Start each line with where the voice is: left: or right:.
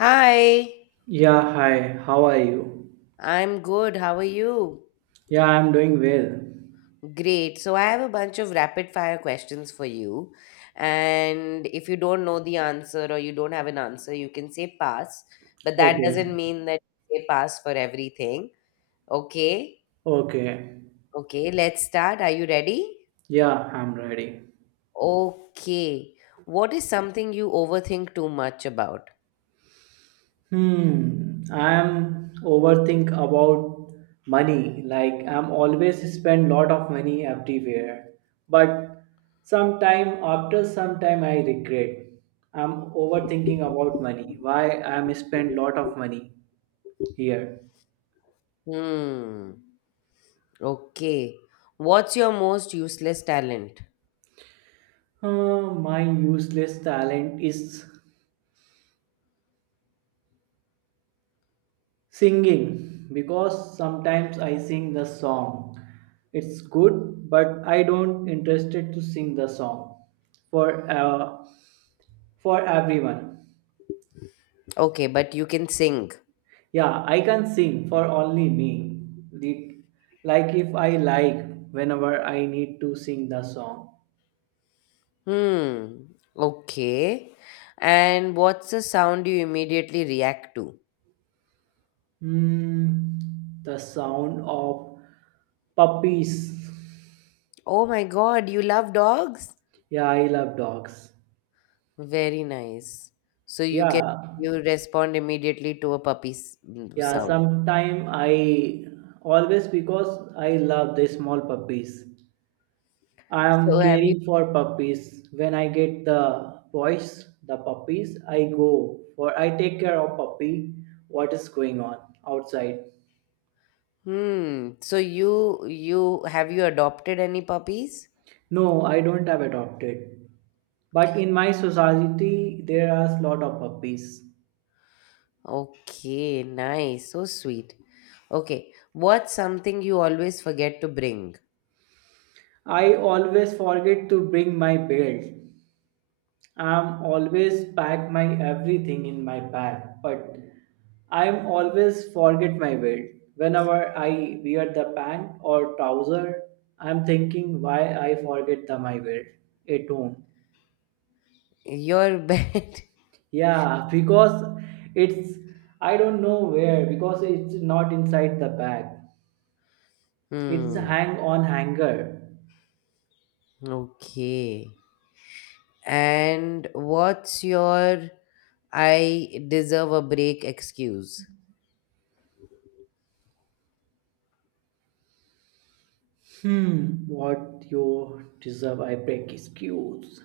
left: Hi,
right: Yeah, hi. How are you?
left: I'm good. How are you?
right: Yeah, I'm doing well.
left: Great. So, I have a bunch of rapid fire questions for you. And if you don't know the answer or you don't have an answer, you can say pass. But that
right: Okay.
left: doesn't mean that you say pass for everything. Okay.
right: Okay.
left: Okay. Let's start. Are you ready?
right: Yeah, I'm ready.
left: Okay. What is something you overthink too much about?
right: Hmm. I'm overthink about money. Like I'm always spend lot of money everywhere. But sometime after some time I regret. I'm overthinking about money. Why I'm spend lot of money here.
left: Hmm. Okay. What's your most useless talent?
right: My useless talent is singing, because sometimes I sing the song. It's good, but I don't interested to sing the song for uh, for everyone.
left: Okay, but you can sing.
right: Yeah, I can sing for only me. The, like, if I like, whenever I need to sing the song.
left: Hmm. Okay. And what's the sound you immediately react to?
right: Hmm, the sound of puppies.
left: Oh my God, you love dogs?
right: Yeah, I love dogs.
left: Very nice. So
right: Yeah.
left: you respond immediately to a puppy's
right: Yeah,
left: sound.
right: sometime I always because I love the small puppies. I
left: So
right: am
left: have you?
right: caring for puppies. When I get the boys, the puppies, I go for I take care of puppy. What is going on outside?
left: Hmm. So you have you adopted any puppies?
right: No, I don't have adopted. But in my society, there are a lot of puppies.
left: Okay. Nice. So sweet. Okay. What's something you always forget to bring?
right: I always forget to bring my belt. I'm always pack my everything in my bag, but I'm always forget my belt. Whenever I wear the pant or trouser, I'm thinking why I forget the my belt at home.
left: Your bed.
right: Yeah, because it's I don't know where because it's not inside the bag. It's
left: Hmm.
right: hang on hanger.
left: Okay. And what's your I deserve a break excuse?
right: Hmm, what you deserve? I break excuse.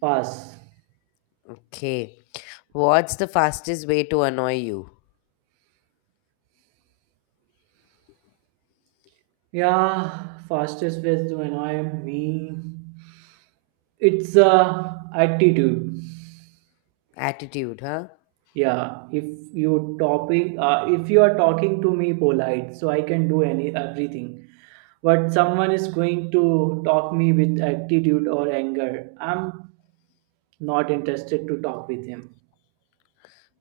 right: Pass.
left: Okay. What's the fastest way to annoy you?
right: Yeah, fastest ways to annoy me. It's attitude.
left: Attitude, huh?
right: Yeah, if you are talking to me polite, so I can do any everything. But someone is going to talk me with attitude or anger. I'm not interested to talk with him.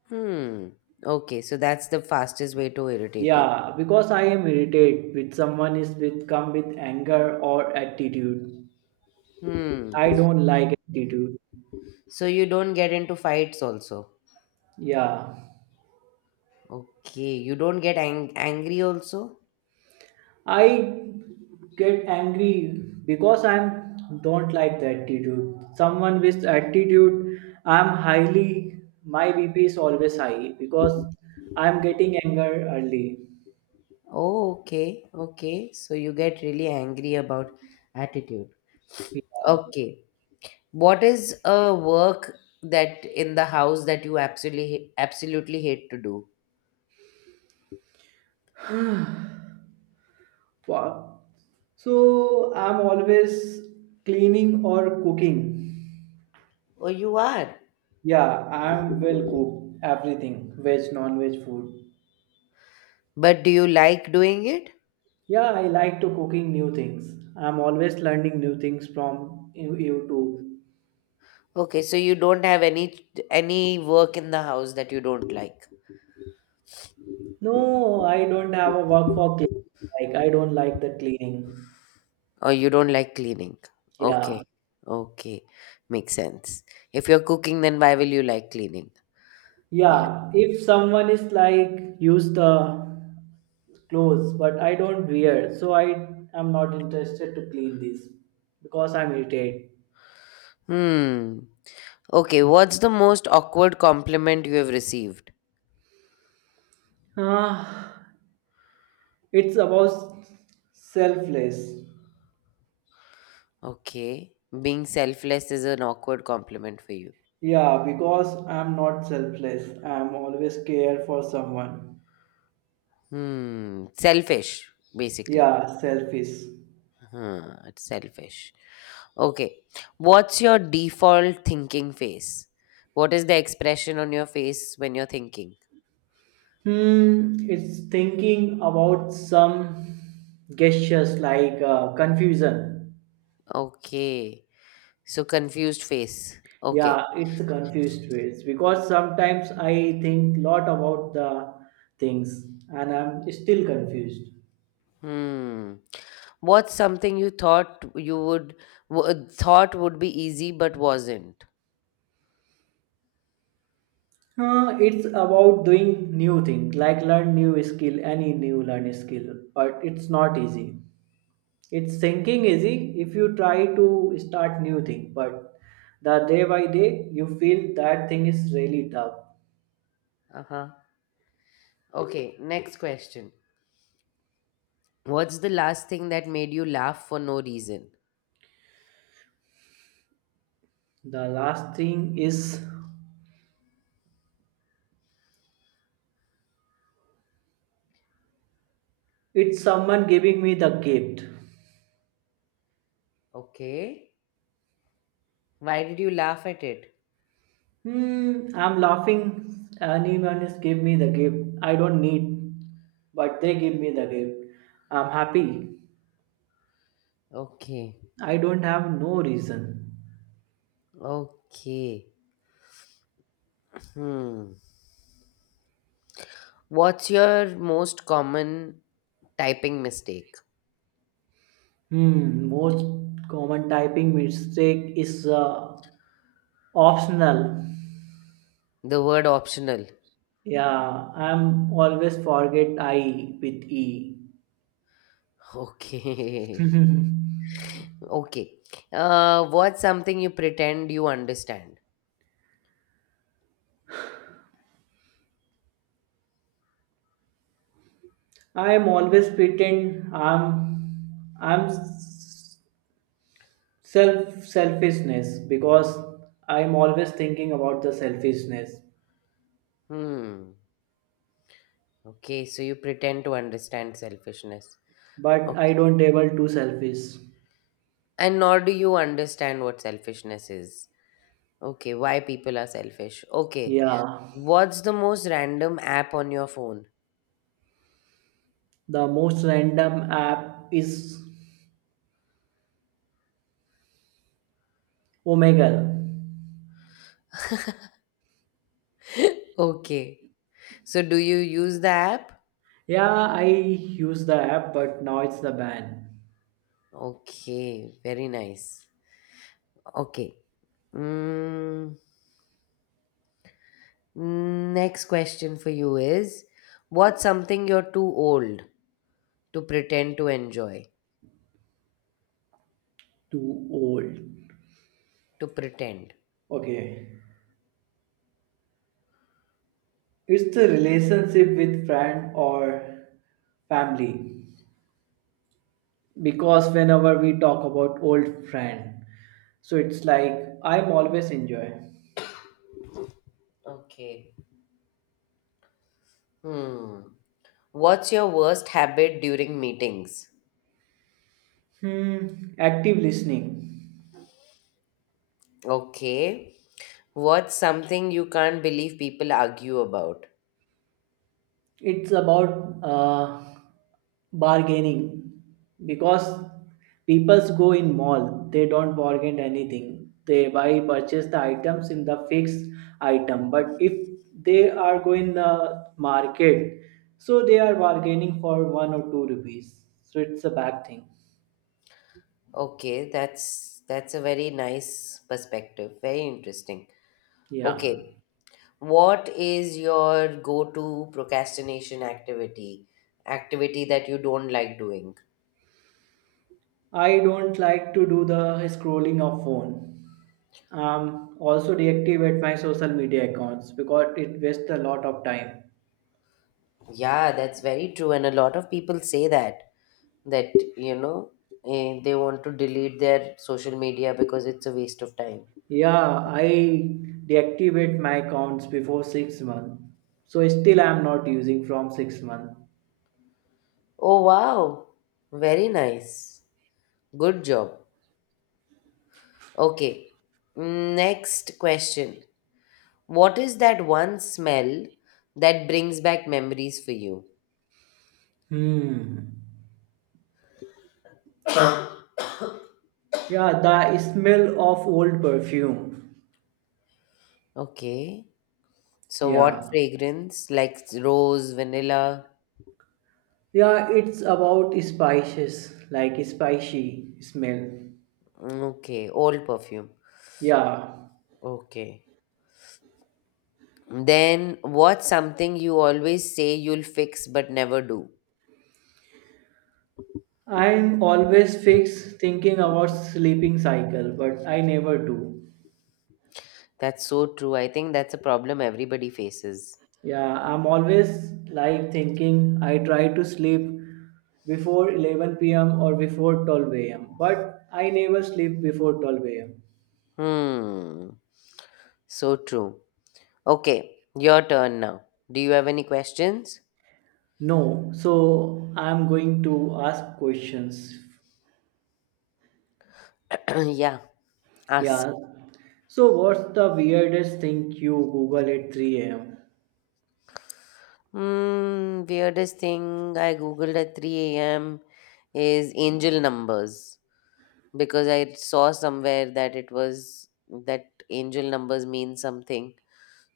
left: Hmm. Okay, so that's the fastest way to irritate you.
right: Yeah, because I am irritated with someone is with come with anger or attitude.
left: Hmm.
right: I don't like attitude.
left: So you don't get into fights also.
right: Yeah.
left: Okay, you don't get angry also?
right: I get angry because I'm don't like the attitude. Someone with attitude, I'm highly my BP is always high because I'm getting anger early.
left: Oh, okay, okay. So you get really angry about attitude. Okay. What is a work that in the house that you absolutely hate to do?
right: Yeah. Wow. So I'm always cleaning or cooking.
left: Oh, you are?
right: Yeah, I'm well cooked everything, veg, non-veg food.
left: But do you like doing it?
right: Yeah, I like to cooking new things. I'm always learning new things from YouTube.
left: Okay, so you don't have any work in the house that you don't like,
right: No, I don't have a work for cleaning. Like I don't like the cleaning.
left: or you don't like cleaning.
right: Yeah.
left: Okay, okay, makes sense. If you're cooking, then why will you like cleaning? Yeah.
right: Yeah. If someone is like use the clothes, but I don't wear, so I am not interested to clean this because I'm irritated.
left: Hmm. Okay, what's the most awkward compliment you have received?
right: Ah, it's about selfless.
left: Okay, being selfless is an awkward compliment for you.
right: Yeah, because I'm not selfless. I'm always care for someone.
left: Hmm. Selfish, basically.
right: Yeah, selfish.
left: Huh, it's selfish. Okay. What's your default thinking face? What is the expression on your face when you're thinking?
right: It's thinking about some gestures like confusion.
left: Okay. So confused face. Okay.
right: Yeah, it's a confused ways because sometimes I think lot about the things and I'm still confused.
left: Hmm. What's something you thought you would thought would be easy but wasn't?
right: It's about doing new things like learn new skill, any new learn skill, but it's not easy. It's thinking easy if you try to start new thing, but the day by day you feel that thing is really tough.
left: Uh-huh. Okay, next question. What's the last thing that made you laugh for no reason?
right: The last thing is it's someone giving me the gift.
left: Okay. Why did you laugh at it?
right: I'm laughing. Anyone is give me the gift. I don't need, but they give me the gift. I'm happy.
left: Okay.
right: I don't have no reason.
left: Okay. Hmm. What's your most common typing mistake?
right: Most common typing mistake is optional.
left: The word optional.
right: Yeah, I'm always forget I with E.
left: Okay. Okay. What's something you pretend you understand?
right: I'm always pretend I'm selfishness because I'm always thinking about the selfishness
left: Hmm. Okay. So you pretend to understand selfishness.
right: but I
left: Okay.
right: don't able to selfish.
left: And nor do you understand what selfishness is. Okay. Why people are selfish. Okay.
right: Yeah,
left: What's the most random app on your phone?
right: the most random app is Omegle.
left: Okay. So do you use the app?
right: Yeah, I use the app, but now it's the ban.
left: Okay, very nice. Okay. Mm, next question for you is what's something you're too old to pretend to enjoy?
right: Too old.
left: To pretend.
right: Okay, it's the relationship with friend or family because whenever we talk about old friend, so it's like I'm always enjoy.
left: Okay. Hmm. What's your worst habit during meetings?
right: Hmm, active listening.
left: Okay. What's something you can't believe people argue about?
right: It's about bargaining because peoples go in mall. They don't bargain anything. They buy purchase the items in the fixed item. But if they are going the market, so they are bargaining for 1 or 2 rupees. So it's a bad thing.
left: Okay, that's a very nice perspective. Very interesting.
right: Yeah,
left: Okay. What is your go-to procrastination activity? Activity that you don't like doing?
right: I don't like to do the scrolling of phone, also deactivate my social media accounts because it wastes a lot of time.
left: Yeah, that's very true. And a lot of people say that they want to delete their social media because it's a waste of time.
right: Yeah, I deactivate my accounts before 6 months, so still I'm not using from 6 months.
left: Oh, wow. Very nice. Good job. Okay. Next question. What is that one smell that brings back memories for you?
right: Hmm. Yeah, the smell of old perfume.
left: Okay. So what
right: Yeah.
left: fragrance? Like rose, vanilla?
right: Yeah, it's about spices, like spicy smell.
left: Mm, okay, old perfume.
right: Yeah,
left: Okay. Then what's something you always say you'll fix but never do?
right: I'm always fixed thinking about sleeping cycle, but I never do.
left: That's so true. I think that's a problem everybody faces.
right: Yeah, I'm always like thinking I try to sleep before 11 p.m. or before 12 a.m., but I never sleep before 12 am.
left: Hmm. So true. Okay, your turn now. Do you have any questions?
right: No, so I'm going to ask questions.
left: Yeah, ask.
right: Yeah. So what's the weirdest thing you Google at 3 a.m.?
left: Weirdest thing I googled at 3 a.m. is angel numbers. Because I saw somewhere that it was that angel numbers mean something.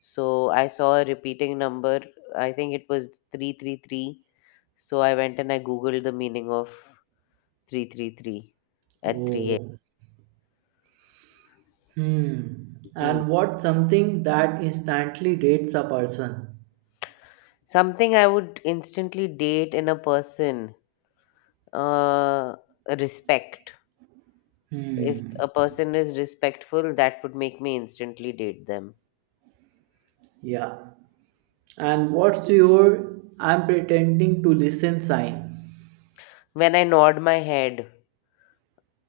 left: So I saw a repeating number. I think it was 333. So I went and I googled the meaning of 333 at 3 a.m.
right: Oh. Hmm.
left: Hmm.
right: And what's something that instantly dates a person?
left: Something I would instantly date in a person uh, respect. If
right: Hmm.
left: a person is respectful, that would make me instantly date them.
right: Yeah. And what's your I'm pretending to listen sign?
left: When I nod my head,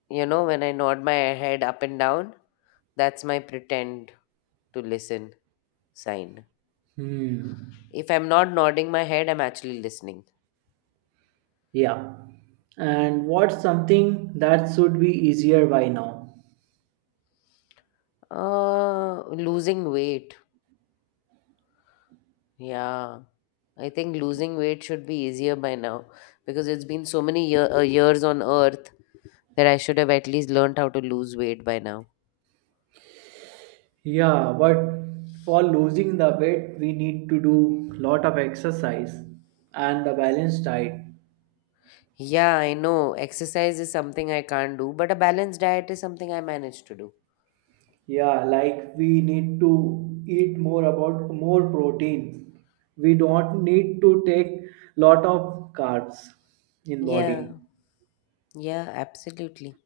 left: you know, when I nod my head up and down, that's my pretend to listen sign.
right: Hmm.
left: If I'm not nodding my head, I'm actually listening.
right: Yeah. And what's something that should be easier by now?
left: Losing weight. Yeah. I think losing weight should be easier by now because it's been so many years on earth that I should have at least learned how to lose weight by now.
right: Yeah, but for losing the weight we need to do lot of exercise and the balanced diet.
left: Yeah, I know. Exercise is something I can't do, but a balanced diet is something I manage to do.
right: Yeah, like we need to eat more about more protein. We don't need to take lot of carbs in body.
left: Yeah. Yeah, absolutely.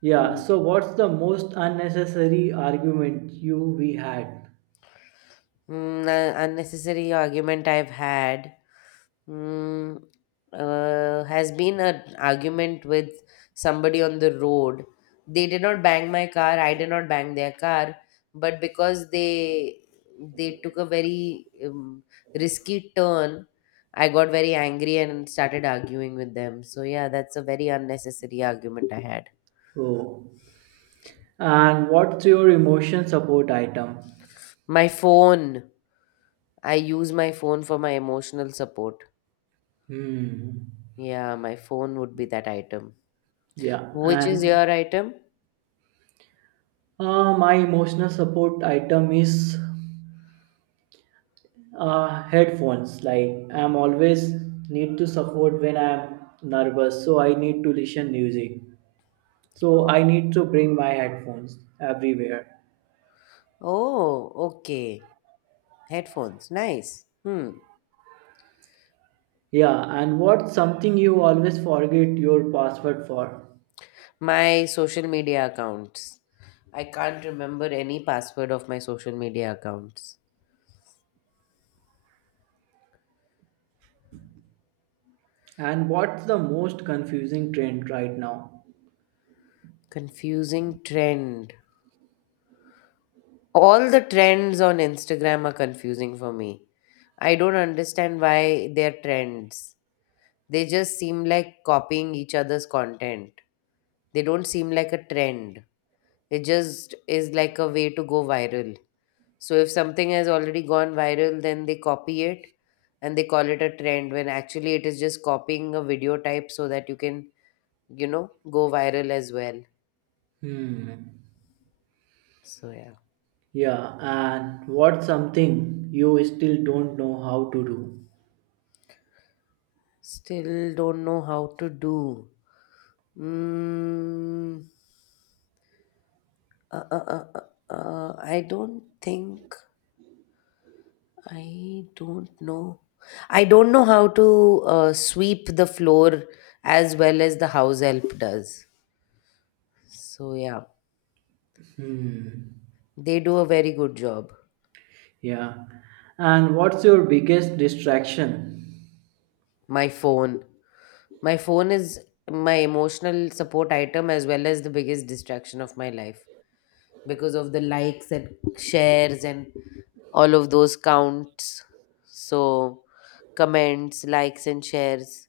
right: Yeah,
left: Hmm.
right: so what's the most unnecessary argument you we had?
left: Unnecessary argument I've had mm, has been an argument with somebody on the road. They did not bang my car. I did not bang their car, but because they took a very risky turn, I got very angry and started arguing with them. So yeah, that's a very unnecessary argument I had.
right: Oh, and what's your emotion support item?
left: My phone. I use my phone for my emotional support.
right: Hmm.
left: Yeah, my phone would be that item.
right: Yeah,
left: Which is
right: and
left: your item?
right: my emotional support item is headphones. Like I'm always need to support when I'm nervous, so I need to listen music. So I need to bring my headphones everywhere.
left: Oh, okay. Headphones. Nice. Hmm.
right: Yeah, and what's something you always forget your password for?
left: My social media accounts. I can't remember any password of my social media accounts.
right: And what's the most confusing trend right now?
left: Confusing trend. All the trends on Instagram are confusing for me. I don't understand why they're trends. They just seem like copying each other's content. They don't seem like a trend. It just is like a way to go viral. So if something has already gone viral, then they copy it and they call it a trend when actually it is just copying a video type so that you can, you know, go viral as well.
right: Hmm.
left: So yeah.
right: Yeah, and what's something you still don't know how to do?
left: Still don't know how to do. Mm, uh, uh, uh, uh, uh, I don't think I don't know. I don't know how to sweep the floor as well as the house help does. So yeah,
right: Hmm.
left: they do a very good job.
right: Yeah. And what's your biggest distraction?
left: My phone. My phone is my emotional support item as well as the biggest distraction of my life because of the likes and shares and all of those counts. So, comments, likes and shares.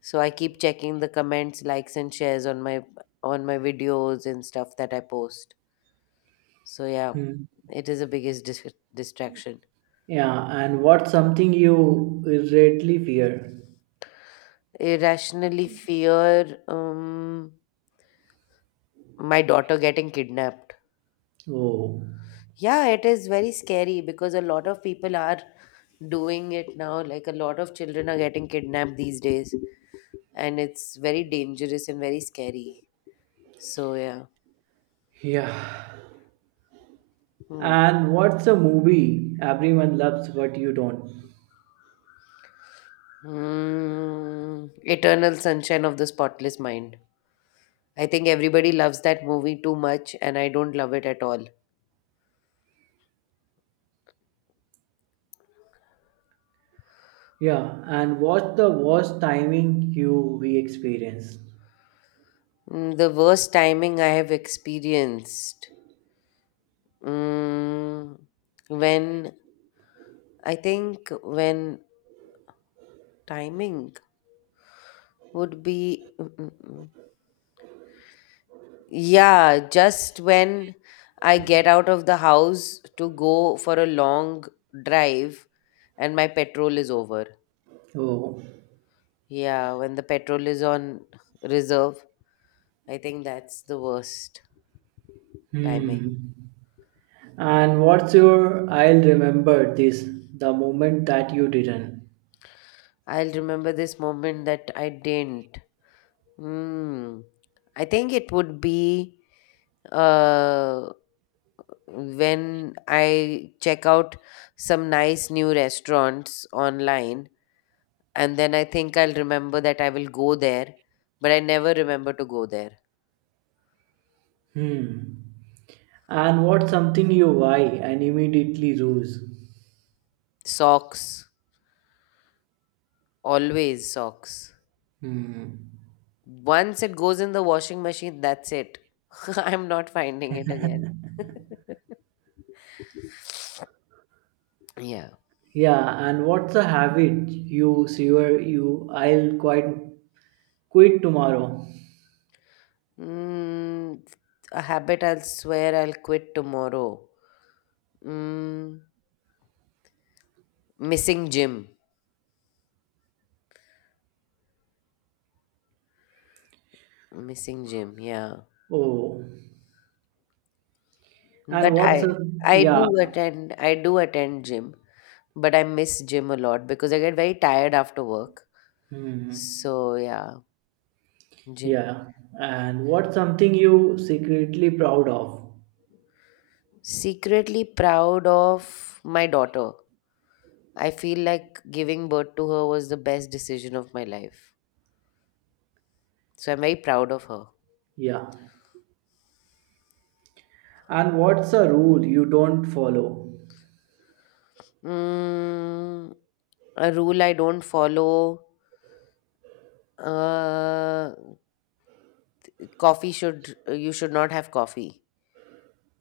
left: So I keep checking the comments, likes and shares on my videos and stuff that I post. So yeah,
right: Hmm.
left: it is the biggest distraction.
right: Yeah, and what's something you greatly fear?
left: Irrationally fear my daughter getting kidnapped.
right: Oh.
left: Yeah, it is very scary because a lot of people are doing it now. Like a lot of children are getting kidnapped these days, and it's very dangerous and very scary. So, yeah.
right: Yeah.
left: Hmm.
right: And what's a movie everyone loves but you don't?
left: Hmm. Eternal Sunshine of the Spotless Mind. I think everybody loves that movie too much, and I don't love it at all.
right: Yeah, and what's the worst timing you we experienced?
left: The worst timing I have experienced. Mm, when I think when timing would be. Mm. Yeah, just when I get out of the house to go for a long drive and my petrol is over.
right: Oh.
left: Yeah, when the petrol is on reserve, I think that's the worst timing.
right: Hmm. And what's your I'll remember this the moment that you didn't?
left: I'll remember this moment that I didn't. Hmm. I think it would be uh when I check out some nice new restaurants online. And then I think I'll remember that I will go there, but I never remember to go there.
right: Hmm. And what's something you buy and immediately lose?
left: Socks, always socks.
right: Hmm.
left: Once it goes in the washing machine, that's it. I'm not finding it again. Yeah.
right: Yeah, and what's a habit you swear you I'll quit tomorrow?
left: Mm, a habit I'll swear I'll quit tomorrow. Mm, missing gym. Missing gym, yeah.
right: Oh. And
left: But
right: what's a
left: I I
right: yeah.
left: do attend I do attend gym, but I miss gym a lot because I get very tired after work.
right: Hmm.
left: So yeah, gym.
right: Yeah. And what's something you secretly proud of?
left: Secretly proud of my daughter. I feel like giving birth to her was the best decision of my life. So I'm very proud of her.
right: Yeah. And what's a rule you don't follow?
left: Mm, a rule I don't follow. Uh, coffee should You should not have coffee.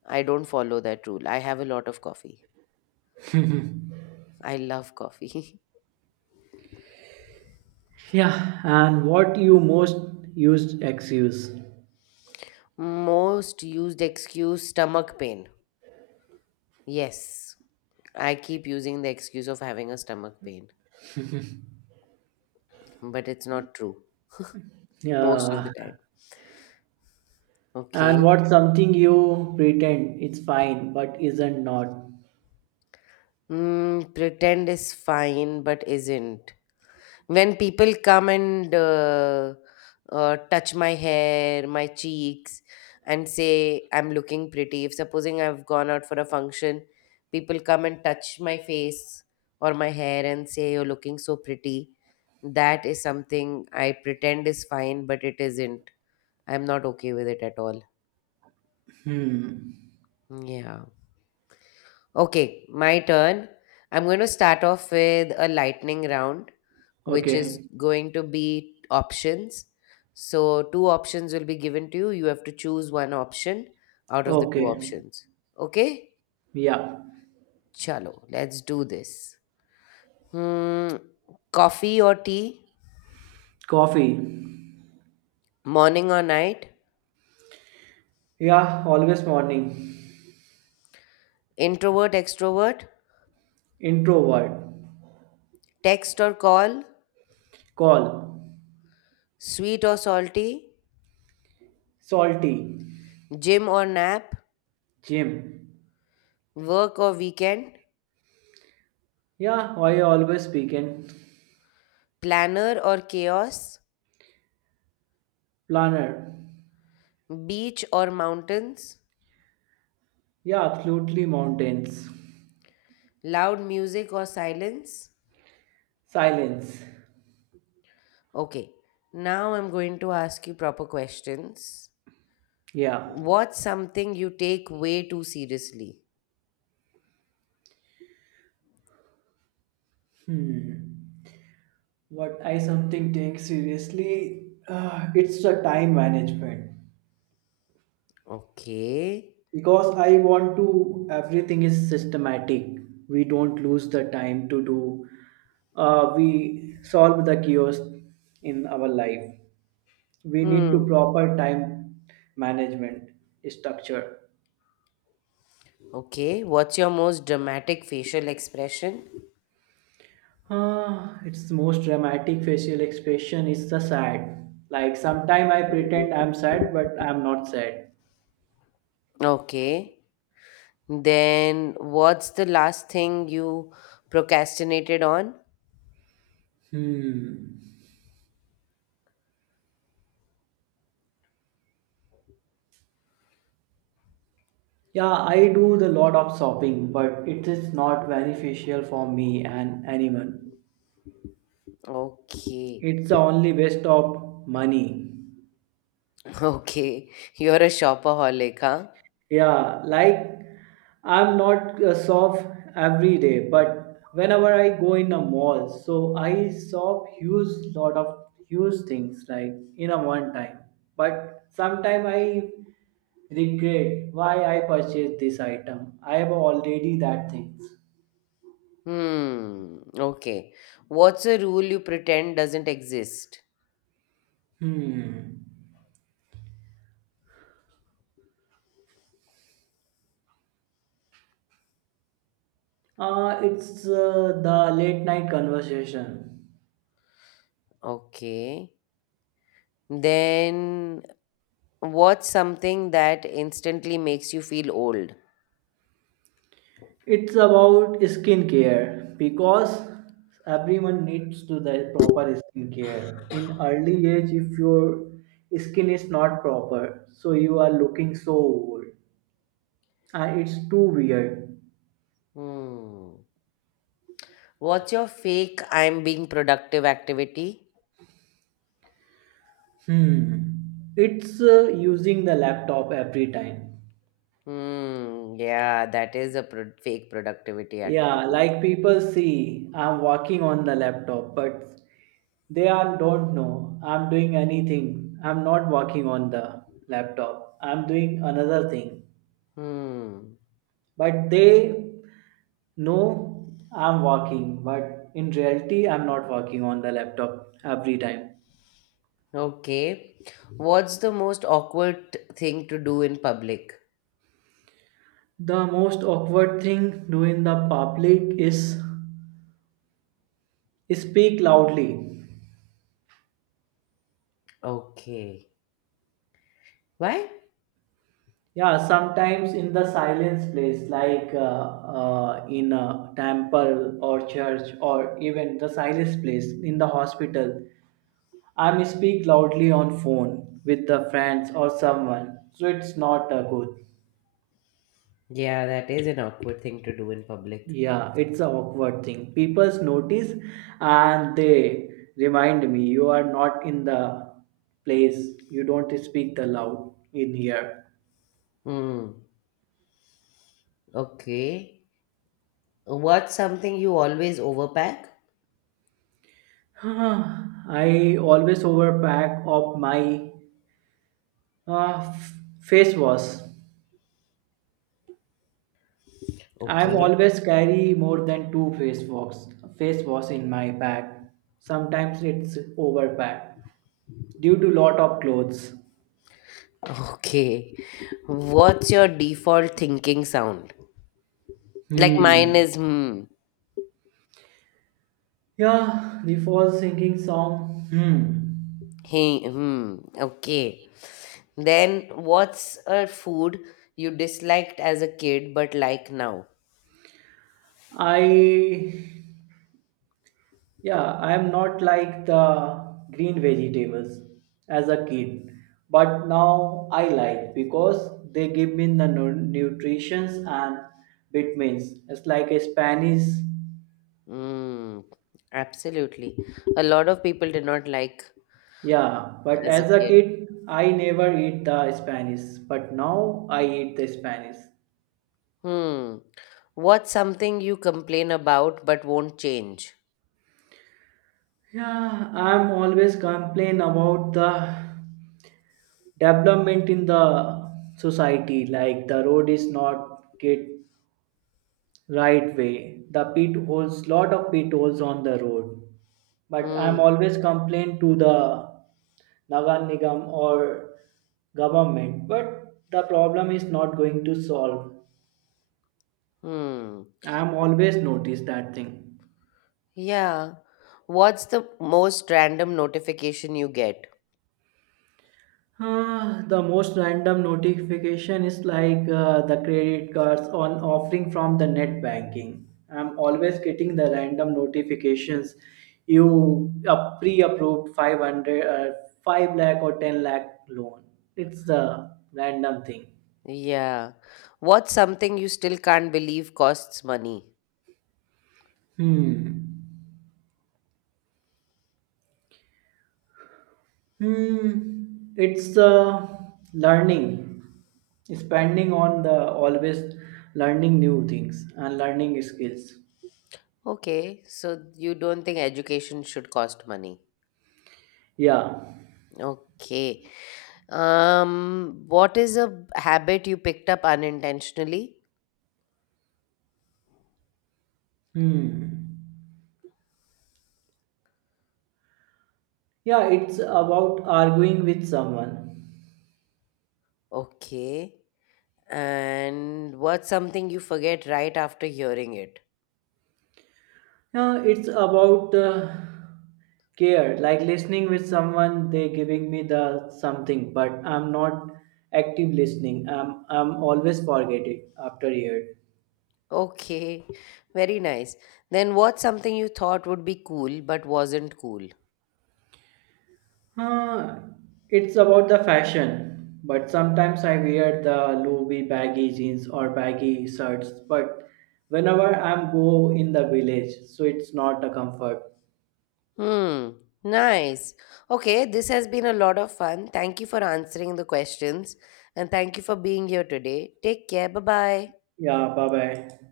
left: I don't follow that rule. I have a lot of coffee. I love coffee.
right: Yeah, and what you most used excuse?
left: Most used excuse stomach pain. Yes, I keep using the excuse of having a stomach pain, but it's not true most of the
right: Yeah,
left: time.
right: and
left: Okay.
right: what something you pretend it's fine but isn't not?
left: Pretend is fine, but isn't. When people come and touch my hair, my cheeks, and say I'm looking pretty, if supposing I've gone out for a function, people come and touch my face or my hair and say you're looking so pretty, that is something I pretend is fine, but it isn't. I'm not okay with it at all.
right: Hmm.
left: Yeah. Okay, my turn. I'm going to start off with a lightning round, which is
right: Okay.
left: going to be options. So, two options will be given to you. You have to choose one option out of the two
right: Okay.
left: options. Okay?
right: Yeah.
left: Chalo, let's do this. Hmm, coffee or tea?
right: Coffee.
left: Morning or night?
right: Yeah, always morning.
left: Introvert, extrovert?
right: Introvert.
left: Text or call?
right: Call.
left: Sweet or salty?
right: Salty.
left: Gym or nap?
right: Gym.
left: Work or weekend?
right: Yeah, why always speaking?
left: Planner or chaos?
right: Planner.
left: Beach or mountains?
right: Yeah, absolutely mountains.
left: Loud music or silence?
right: Silence.
left: Okay, now I'm going to ask you proper questions.
right: Yeah.
left: What's something you take way too seriously?
right: Hmm. What I something take seriously, it's the time management
left: Okay.
right: because I want to everything is systematic. We don't lose the time to do. We solve the chaos in our life. We need to
left: Hmm.
right: proper time management structure.
left: Okay. What's your most dramatic facial expression?
right: Its most dramatic facial expression is the sad. Like sometime I pretend I'm sad, but I'm not sad.
left: Okay. Then what's the last thing you procrastinated on?
right: Hmm. Yeah, I do the lot of shopping, but it is not beneficial for me and anyone.
left: Okay.
right: It's the only waste of money.
left: Okay. You're a shopaholic, huh?
right: Yeah, like I'm not a shop every day, but whenever I go in a mall, so I shop huge lot of huge things like in a one time. But sometime I regret why I purchased this item. I have already that things.
left: Hmm. Okay. What's a rule you pretend doesn't exist?
right: Hmm. It's the late night conversation.
left: Okay. Then what's something that instantly makes you feel old?
right: It's about skincare because everyone needs to the proper skincare. In early age, if your skin is not proper, so you are looking so old and it's too weird.
left: Hmm. What's your fake I'm being productive activity?
right: Hmm. It's using the laptop every time.
left: Hmm. Yeah, that is a fake productivity
right: Yeah,
left: activity.
right: like people see I'm working on the laptop, but don't know I'm doing anything. I'm not working on the laptop. I'm doing another thing.
left: Hmm.
right: But they know I'm working, but in reality, I'm not working on the laptop every time.
left: Okay. What's the most awkward thing to do in public?
right: The most awkward thing do in the public is speak loudly.
left: Okay. Why?
right: Yeah, sometimes in the silence place, like in a temple or church, or even the silence place in the hospital, I may speak loudly on phone with the friends or someone. So it's not a good.
left: Yeah, that is an awkward thing to do in public.
right: Yeah, it's a awkward thing. People notice and they remind me you are not in the place. You don't speak the loud in here.
left: Hmm. Okay. What's something you always overpack?
right: I always overpack of my Uh, face wash. I'm
left: Okay.
right: always carry more than two face wash in my bag. Sometimes it's overpacked due to lot of clothes.
left: Okay. What's your default thinking sound? Like
right: Hmm.
left: mine is hmm,
right: Yeah, the false singing song. Hmm.
left: hey, hmm, okay. Then what's a food you disliked as a kid but like now?
right: I Yeah, I am not like the green vegetables as a kid, but now I like because they give me the nutritions and vitamins. It's like a Spanish.
left: Hmm, absolutely. A lot of people did not like
right: Yeah, but
left: as a
right: as a
left: kid.
right: kid, I never eat the Spanish, but now I eat the Spanish.
left: Hmm. What's something you complain about but won't change?
right: Yeah, I'm always complain about the development in the society, like the road is not get right way. The pit holes, lot of pit holes on the road. But I'm
left: Hmm,
right: always complain to the Nagar Nigam or government. But the problem is not going to solve.
left: hmm.
right: I'm always notice that thing.
left: Yeah. What's the most random notification you get?
right: The most random notification is like the credit cards on offering from the net banking. I'm always getting the random notifications. You pre-approved 500, 5 lakh or 10 lakh loan. It's the random thing.
left: Yeah. What's something you still can't believe costs money?
right: Hmm. Hmm. It's learning, spending on the always learning new things and learning skills.
left: Okay, so you don't think education should cost money.
right: Yeah.
left: Okay. What is a habit you picked up unintentionally?
right: Hmm. Yeah, it's about arguing with someone.
left: Okay. And what's something you forget right after hearing it?
right: Yeah, it's about care, like listening with someone. They giving me the something, but I'm not active listening. I'm always forget it after year.
left: Okay. Very nice. Then what's something you thought would be cool but wasn't cool?
right: Huh, it's about the fashion, but sometimes I wear the Louis baggy jeans or baggy shirts. But whenever I'm go in the village, so it's not a comfort.
left: Hmm, nice. Okay, this has been a lot of fun. Thank you for answering the questions and thank you for being here today. Take care. Bye bye.
right: Yeah, bye bye.